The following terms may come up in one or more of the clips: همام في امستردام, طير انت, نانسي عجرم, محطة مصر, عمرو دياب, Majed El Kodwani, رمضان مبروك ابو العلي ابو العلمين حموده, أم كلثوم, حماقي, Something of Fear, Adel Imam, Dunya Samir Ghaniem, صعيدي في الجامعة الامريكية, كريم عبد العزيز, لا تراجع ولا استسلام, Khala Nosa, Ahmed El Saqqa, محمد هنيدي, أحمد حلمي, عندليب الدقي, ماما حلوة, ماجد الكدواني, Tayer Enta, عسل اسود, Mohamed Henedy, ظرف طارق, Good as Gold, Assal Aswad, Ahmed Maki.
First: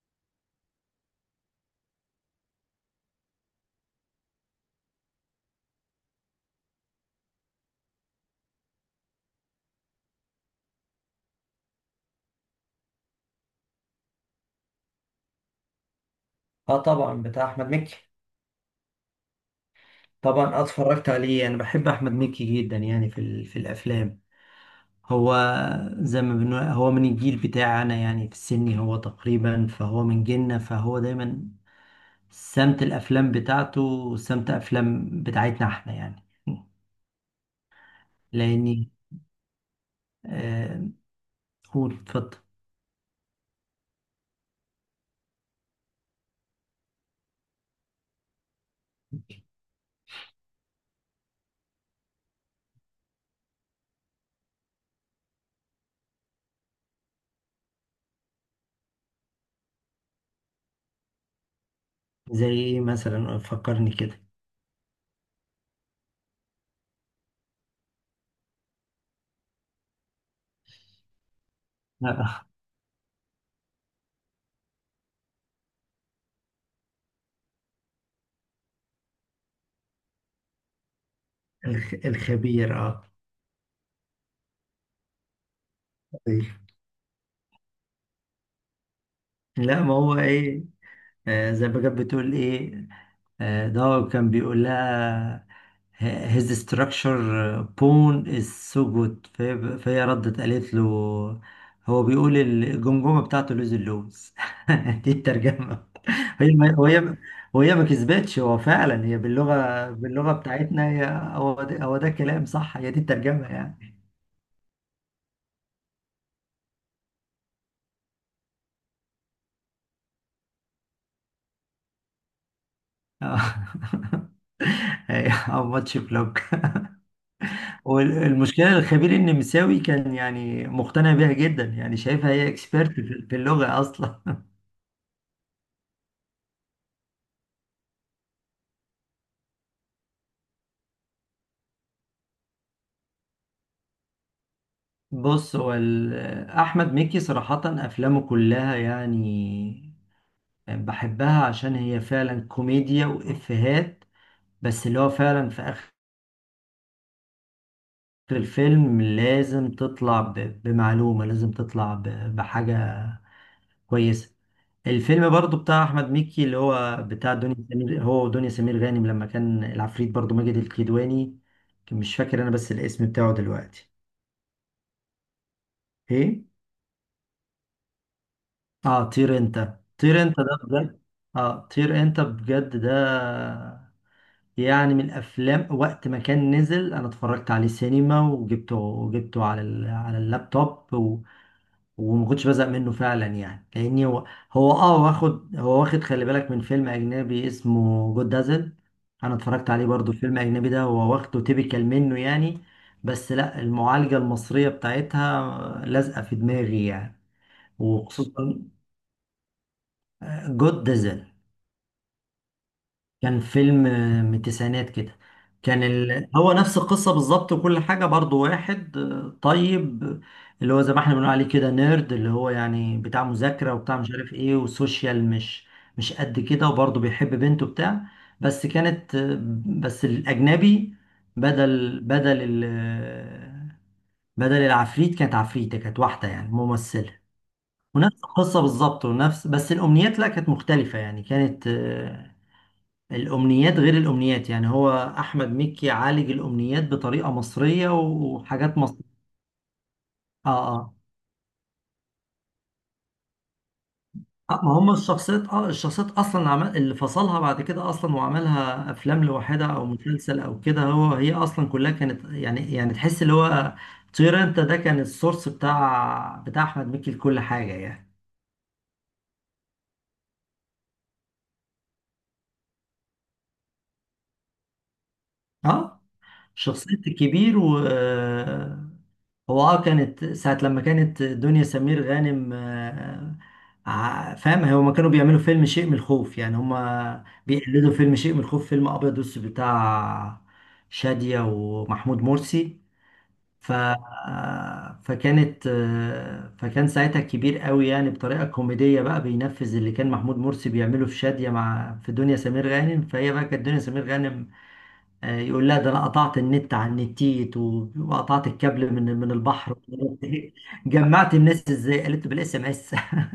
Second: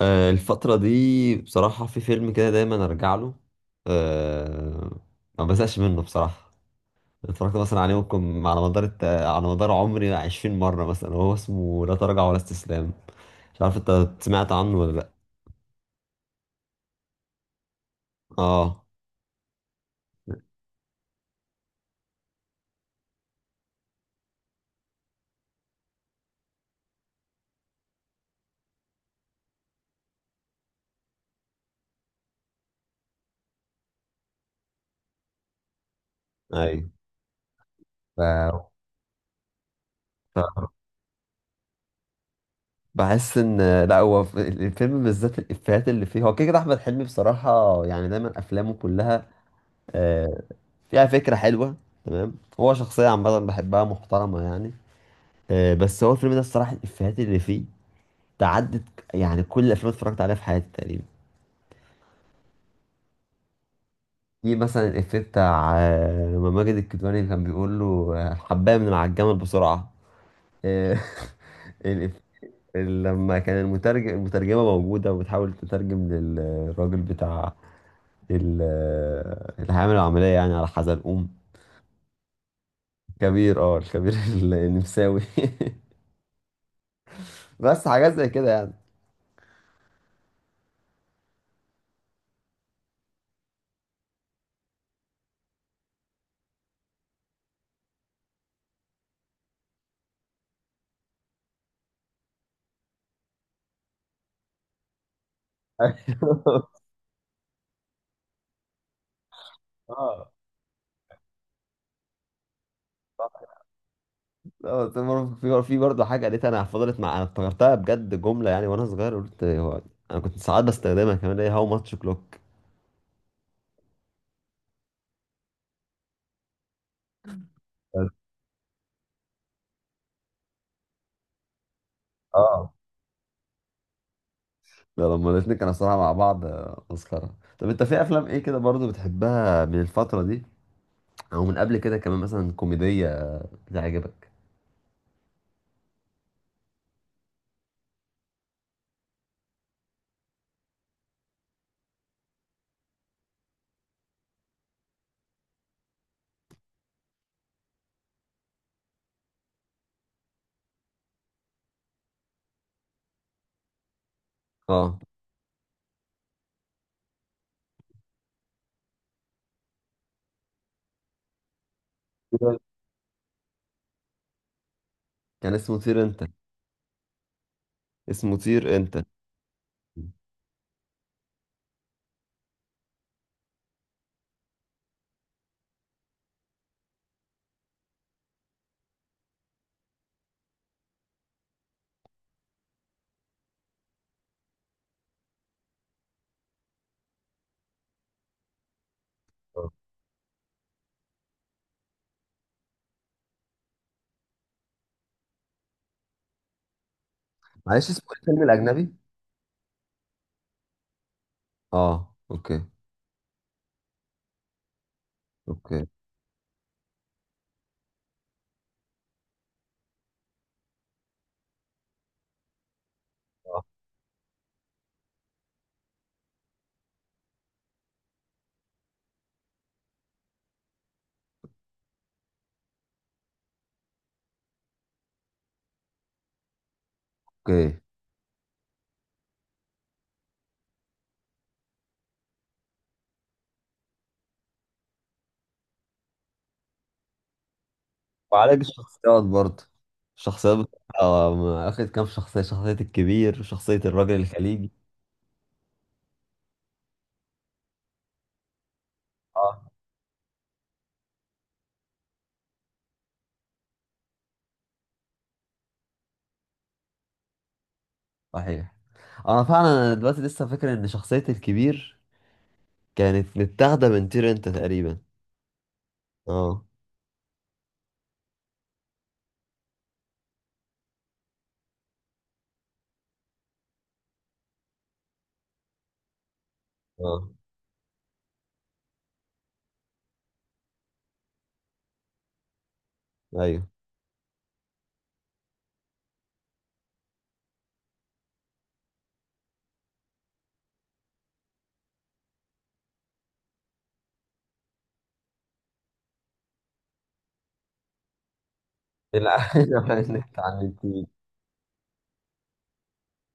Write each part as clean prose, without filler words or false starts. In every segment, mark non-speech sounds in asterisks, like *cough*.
الفترة دي بصراحة في فيلم كده دايما أرجع له. أه ما بزهقش منه بصراحة. اتفرجت مثلا عليه ممكن على مدار على مدار عمري 20 مرة، مثلا هو اسمه لا تراجع ولا استسلام. مش عارف انت سمعت عنه ولا لأ؟ اه، طبعا بتاع احمد مكي. اه. طبعا اتفرجت عليه. انا بحب احمد مكي جدا يعني في الافلام. هو زي ما بنقول هو من الجيل بتاعنا، يعني في السن هو تقريبا فهو من جيلنا، فهو دايما سمت الافلام بتاعته وسمت افلام بتاعتنا احنا يعني. ايوه. ف... لاني ف... آه هو، اتفضل. بحس ان لا، هو في الفيلم بالذات الإفيهات اللي فيه، هو كده كده أحمد حلمي بصراحة، يعني دايما أفلامه كلها آه، فيها فكرة حلوة. تمام، هو شخصية عامة بحبها، محترمة يعني. بس هو الفيلم ده الصراحة الإفيهات اللي فيه تعدت يعني كل الأفلام اللي اتفرجت عليها في حياتي تقريبا. زي ايه مثلا؟ فكرني كده. في مثلا الإفيه بتاع، لما ماجد الكدواني كان بيقول له، الحباية من على الجمل بسرعة. آه. *laughs* *laughs* الإف- آه، لما كان المترجمة موجودة وبتحاول تترجم للراجل بتاع اللي هيعمل العملية يعني على حزلقوم الخبير، كبير اه الكبير. *laughs* النمساوي. طيب. *laughs* بس حاجات زي كده يعني. لا ما هو ايه، زي ما كانت بتقول ايه، ده هو كان بيقول لها "H- his structure bone is so good"، فهي ردت قالت له هو بيقول الجمجمة بتاعته لوز، اللوز. *laughs* دي الترجمة. هي ما *laughs* وهي وهي ما كسبتش، هو فعلا هي باللغة اه. بتاعتنا هي. هو ده كلام صح، هي دي الترجمة يعني. اه في برضه حاجه قالتها، انا فضلت، مع انا افتكرتها بجد جمله يعني وانا صغير، قلت هو انا كنت ساعات بستخدمها كمان، هي "هاو ماتش كلوك". *laughs* أو ماتش كلوك. *laughs* والمشكله الخبير النمساوي كان يعني مقتنع بيها جدا، يعني شايفها هي اه، اكسبيرت في في اللغه اصلا. ده لما الاتنين كانوا صراحه مع بعض مسخره. طب انت في افلام ايه كده برضه بتحبها من الفتره دي، او من قبل كده كمان، مثلا كوميديه بتعجبك؟ *laughs* بص، هو احمد مكي صراحه افلامه كلها يعني بحبها، عشان هي فعلا كوميديا وافيهات، بس اللي هو فعلا في اخر الفيلم لازم تطلع بمعلومه، لازم تطلع بحاجه كويس. اه، الفيلم برضو بتاع احمد مكي اللي هو بتاع دنيا سمير، هو ودنيا سمير غانم، لما كان العفريت برضو ماجد الكدواني، كان مش فاكر انا بس الاسم بتاعه دلوقتي. كان اسمه طير انت، ايه؟ اسمه طير انت. اه، طير انت، طير انت ده بجد، اه طير انت بجد ده. يعني من الافلام، وقت ما كان نزل انا اتفرجت عليه سينما، وجبته على على اللابتوب، وما كنتش بزهق منه فعلا يعني، لاني هو، هو، واخد، هو واخد، خلي بالك، من فيلم اجنبي اسمه جود دازل. انا آه. اتفرجت عليه برضو الفيلم الاجنبي ده، هو واخده تيبيكال منه يعني، بس لا، المعالجة المصرية بتاعتها لازقة في دماغي يعني. معلش، اسمه ايه الفيلم وخصوصا الاجنبي؟ جود دازل، اه، اوكي. كان فيلم من التسعينات كده. اوكي. هو نفس القصة بالظبط وكل حاجة، برضو واحد طيب، اللي هو زي ما احنا بنقول عليه كده نيرد، اللي هو يعني بتاع آه، مذاكرة وبتاع مش عارف ايه وسوشيال مش قد كده، وبرضه بيحب بنته بتاع. بس كانت بس الأجنبي، بدل ال... آه، بدل العفريت كانت عفريتة، كانت واحدة يعني ممثلة. اوكي. ونفس القصة بالظبط ونفس، بس الأمنيات لا كانت مختلفة يعني، كانت الأمنيات غير الأمنيات يعني. هو أحمد مكي عالج الأمنيات بطريقة مصرية وعلاج وحاجات مصرية. الشخصيات برضه، آه، الشخصيات آه. بتبقى، اخد كام شخصية الكبير وشخصية الراجل الخليجي. ما هم الشخصيات، الشخصيات أصلا عمل اللي فصلها بعد كده أصلا وعملها أفلام اه، لوحدها أو مسلسل أو كده. هو هي أصلا كلها كانت يعني تحس اللي هو طير أنت ده كان السورس بتاع أحمد مكي لكل حاجة يعني. صحيح. انا فعلا، أنا دلوقتي لسه فاكر ان شخصية الكبير كانت متاخدة من طير انت تقريبا. آه، اه. شخصية الكبير. و هو اه كانت ساعة لما كانت دنيا سمير غانم، فاهم، هما كانوا بيعملوا فيلم شيء من الخوف، يعني هما اه، بيقلدوا فيلم شيء من الخوف، فيلم أبيض وأسود بتاع شادية ومحمود مرسي. ايوه. ف آه، فكانت آه، فكان ساعتها كبير قوي، يعني بطريقة كوميدية بقى بينفذ اللي كان محمود مرسي بيعمله في شادية، مع في دنيا سمير غانم. فهي بقى كانت دنيا سمير غانم يقول لا، ده انا قطعت النت عن النتيت وقطعت الكابل من لا، *laughs* البحر. انك *laughs* اتعلمتيه. جمعت الناس ازاي؟ قالت بالاس ام اس. *laughs*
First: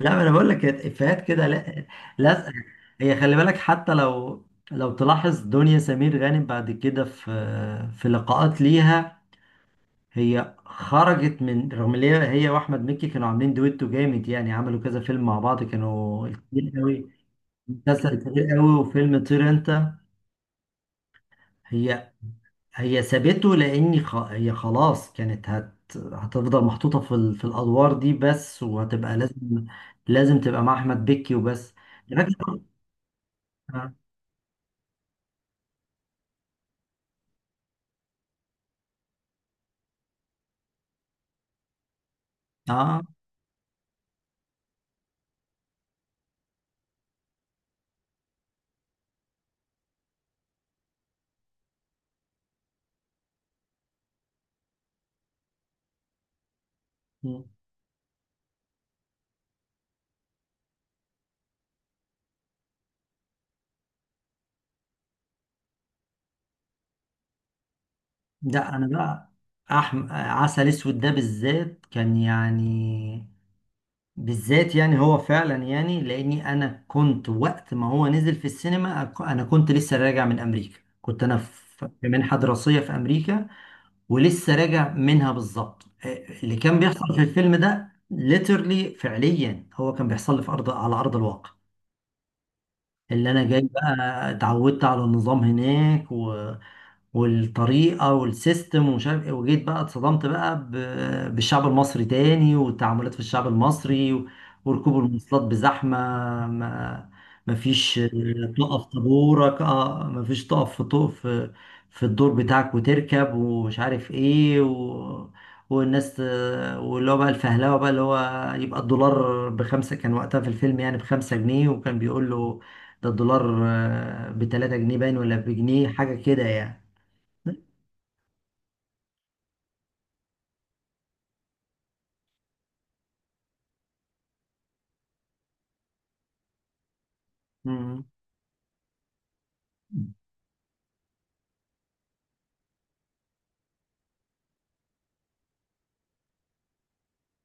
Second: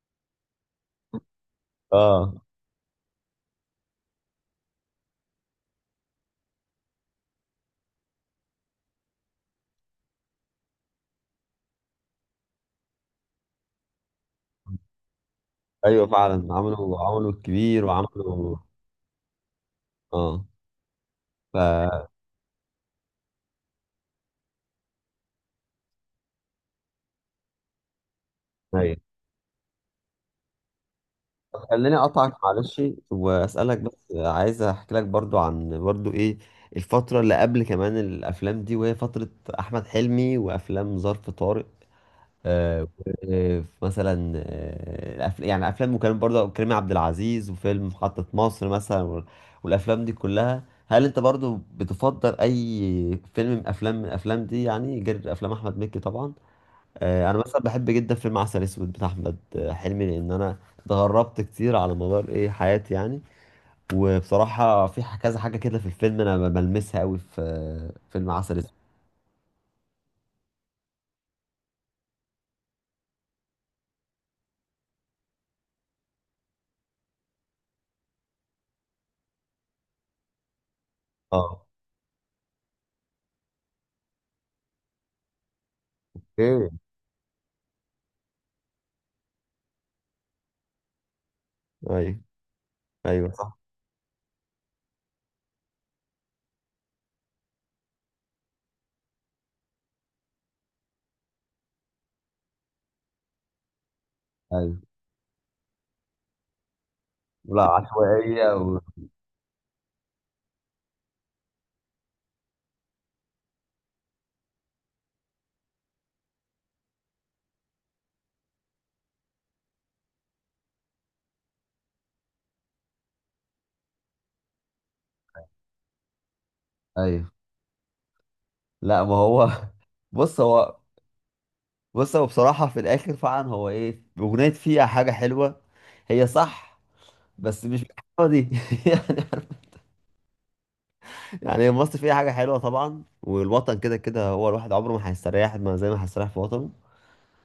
لا انا بقول لك، كانت افيهات كده، لا، اه، لازقه. هي خلي بالك، حتى لو تلاحظ دنيا سمير غانم بعد كده في في لقاءات ليها، هي خرجت، من رغم ان هي، هي واحمد مكي كانوا عاملين دويتو جامد، يعني عملوا كذا فيلم مع بعض، ايوه كانوا فعلا، كتير عملوا قوي، عملوا الكبير مسلسل كتير وعملوا. قوي وفيلم طير انت. اه. ف هي، هي سابته، لان هي خلاص كانت هتفضل محطوطه في في الادوار دي بس، أيوه، وهتبقى لازم، لازم تبقى مع احمد بكي وبس. خليني اقطعك لكن معلش واسالك اه بس. عايز احكي لك برضو عن برضو ايه الفتره اللي قبل كمان الافلام دي، وهي فتره احمد حلمي وافلام ظرف طارق، آه آه. و- مثلا آه الأف- يعني افلام، وكان برضو كريم عبد العزيز وفيلم محطه مصر مثلا، والافلام دي كلها. هل انت برضو بتفضل اي فيلم من افلام من الافلام دي يعني، غير افلام احمد مكي طبعا؟ انا مثلا بحب جدا فيلم عسل اسود بتاع احمد حلمي، لان انا اتغربت كتير على مدار ايه حياتي يعني. وبصراحه في كذا حاجه كده في الفيلم انا بلمسها قوي في فيلم عسل اسود. لا، انا بقى عسل اسود ده بالذات كان يعني، بالذات يعني، هو فعلا يعني، لاني انا كنت وقت ما هو نزل في السينما انا كنت لسه راجع من امريكا، كنت انا اه. في في منحه دراسيه في امريكا، ولسه راجع منها بالظبط. اللي ايه. كان بيحصل في الفيلم ده ليترلي فعليا هو كان بيحصل لي في ارض على ارض الواقع. ايوه. ايوه، اللي انا صح. جاي بقى، اتعودت على النظام هناك و... والطريقة والسيستم ومش عارف ايه، وجيت بقى، اتصدمت بقى بالشعب المصري تاني، والتعاملات في الشعب المصري ايوه. وركوب المواصلات بزحمة. ما لا، مفيش عشوائيه و... تقف طابورك، مفيش تقف في في الدور بتاعك وتركب ومش عارف ايه و... والناس، واللي هو بقى الفهلوه بقى، اللي هو يبقى الدولار بخمسة كان وقتها في الفيلم، يعني ب5 جنيه، وكان بيقول له ده الدولار ب3 جنيه باين ولا بجنيه حاجة كده يعني. ايوه. لا، ما هو *laughs* بص هو بص هو بصراحه في الاخر فعلا هو ايه، اغنيه فيها حاجه حلوه، هي صح، بس مش مم. بالحلاوه دي *laughs* يعني. يعني انبسط في اي حاجه حلوه طبعا، والوطن كده كده، هو الواحد عمره ما هيستريح ما زي ما هيستريح في وطنه،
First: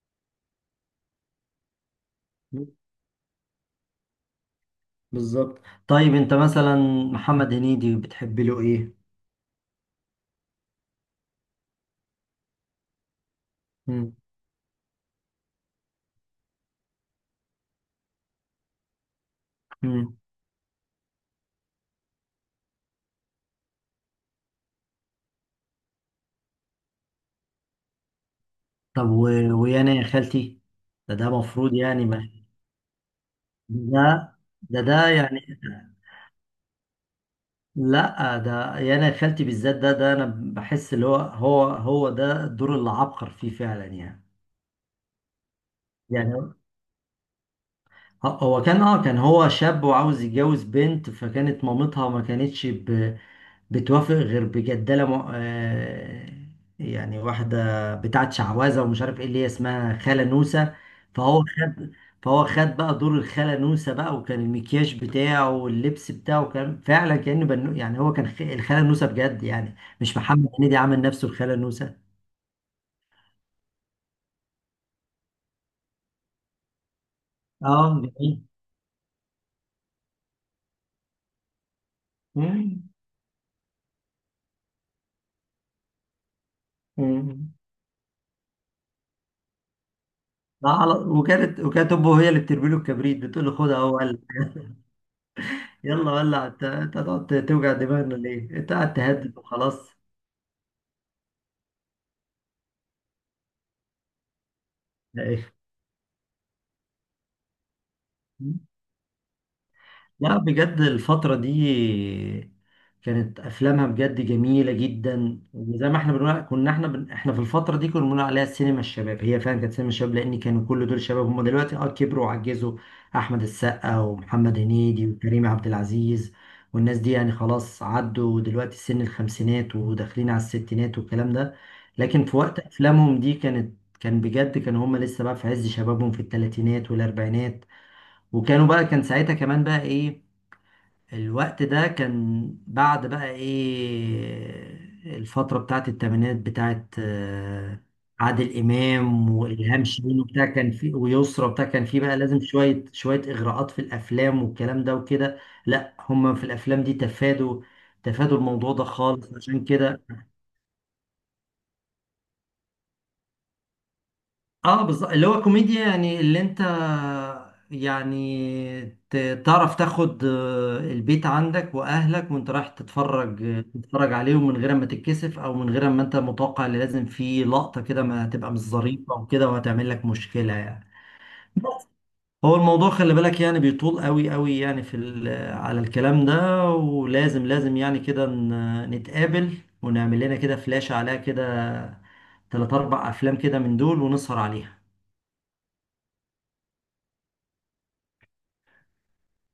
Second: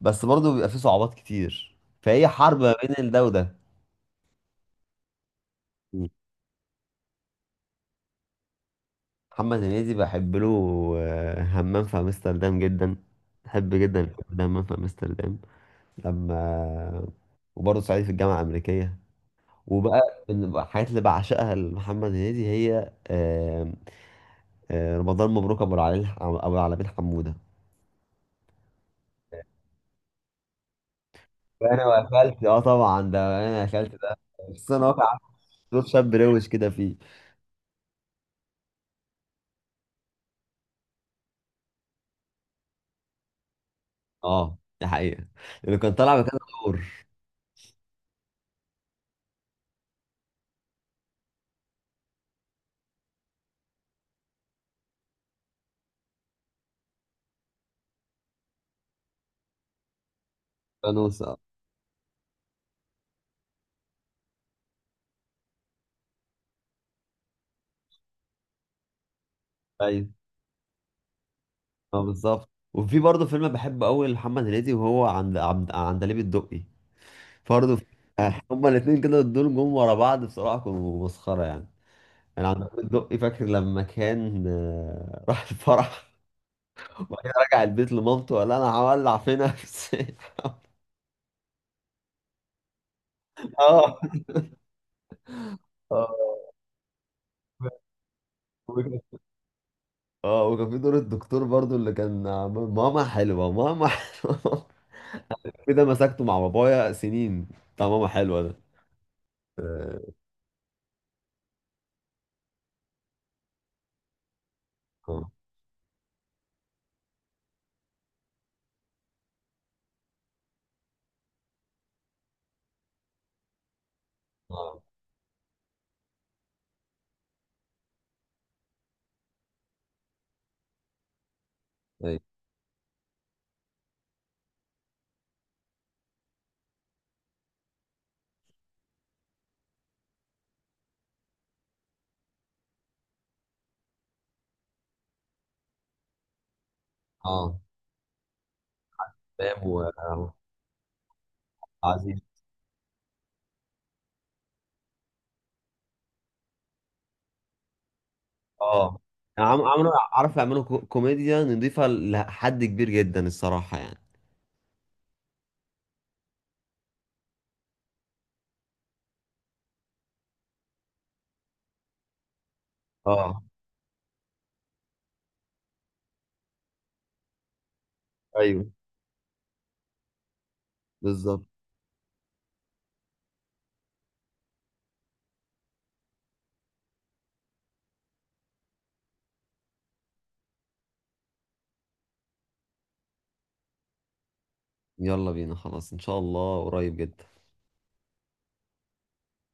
بس برضه بيبقى فيه صعوبات كتير، فهي حرب ما بين ده وده. بالظبط. مم. طيب انت مثلا محمد هنيدي بتحب له ايه؟ محمد هنيدي بحب له همام في امستردام جدا، بحب جدا مم. الفيلم ده همام في امستردام لما، وبرضه صعيدي في الجامعه الامريكيه. وبقى مم. من الحاجات اللي بعشقها لمحمد هنيدي هي رمضان مبروك، ابو العلي، ابو العلمين حموده. طب و... ويانا يا خالتي، ده ده مفروض انا يعني ما، قفلت، اه طبعا ده انا قفلت ده، ده، خصوصا ده، إن هو كان ده عامل يعني. صوت شاب روش كده فيه. لا، ده يانا يا خالتي بالذات ده، ده انا بحس اللي هو هو هو ده الدور اللي عبقر فيه فعلا يعني. اه، دي حقيقة، اللي كان طالع يعني مكانه هو، دور هو كان، كان هو شاب وعاوز يتجوز بنت، فكانت مامتها ما كانتش بتوافق غير بجدالة م... آه، يعني واحدة بتاعت شعوذة ومش عارف ايه، اللي هي اسمها خالة نوسة. فانوس. اه، فهو خد فهو خد بقى دور الخالة نوسة بقى، وكان المكياج بتاعه واللبس بتاعه كان فعلا كأنه بنو، يعني هو كان الخالة نوسة بجد يعني، ايوه. مش محمد هنيدي عمل نفسه الخالة نوسة. اه، بالظبط. وفي برضه فيلم بحبه قوي لمحمد هنيدي، وهو عند عندليب الدقي. برضه اه جميل. هما الاثنين كده دول جم ورا بعض بصراحة كانوا مسخرة يعني. انا عندليب مم. الدقي فاكر لما كان، *laughs* راح الفرح، وبعدين مم. رجع البيت لمامته قال لها انا هولع في نفسي. *laughs* لا، وكانت امه هي اللي بترمي له الكبريت، بتقول له خدها اه. اهو، قال آه. يلا ولع انت هتقعد توجع دماغنا ليه؟ انت قاعد تهدد وخلاص. اه، وكان في دور الدكتور برضو اللي كان، "ماما حلوة، ماما حلوة". *laughs* كده مسكته مع بابايا سنين، بتاع ماما حلوة ده. اه. لا بجد الفترة دي كانت أفلامها بجد جميلة اه. جدا، وزي ما احنا بنقول كنا احنا احنا في الفترة دي كنا بنقول عليها سينما الشباب. هي فعلا كانت سينما الشباب، لأن كانوا كل دول شباب. هم دلوقتي، اه، كبروا وعجزوا، أحمد السقا ومحمد اه، هنيدي وكريم عبد العزيز والناس دي، يعني خلاص عدوا دلوقتي سن الخمسينات وداخلين على الستينات والكلام ده. أيوة. لكن في وقت أفلامهم دي كانت، كان بجد كانوا هم لسه بقى في عز شبابهم في الثلاثينات والأربعينات. وكانوا بقى، كان ساعتها كمان بقى ايه، الوقت ده كان بعد بقى ايه الفترة بتاعت التمانينات بتاعت آه، عادل إمام وإلهام شاهين تمام. وبتاع، كان في ويسرى وبتاع، كان في بقى وعزيز. لازم شوية شوية إغراءات في الأفلام والكلام ده وكده. لا هم في الأفلام دي تفادوا الموضوع ده اه، خالص يعني عشان عملوا، كده. عارف، يعملوا كوميديا نضيفة لحد كبير جدا الصراحة يعني. اه بالظبط، اللي هو كوميديا، يعني اللي انت يعني تعرف تاخد البيت عندك واهلك وانت رايح اه، تتفرج عليهم من غير ما تتكسف، او من غير ما انت متوقع اللي لازم في لقطة كده ما هتبقى مش ايوه ظريفة وكده وهتعمل لك مشكلة يعني. بالظبط. هو الموضوع خلي بالك يعني بيطول قوي قوي يعني، على الكلام ده، ولازم، لازم يعني كده نتقابل ونعمل لنا كده فلاشة عليها كده تلات أربع أفلام كده من دول ونسهر عليها. يلا بينا، خلاص ان شاء الله قريب جدا.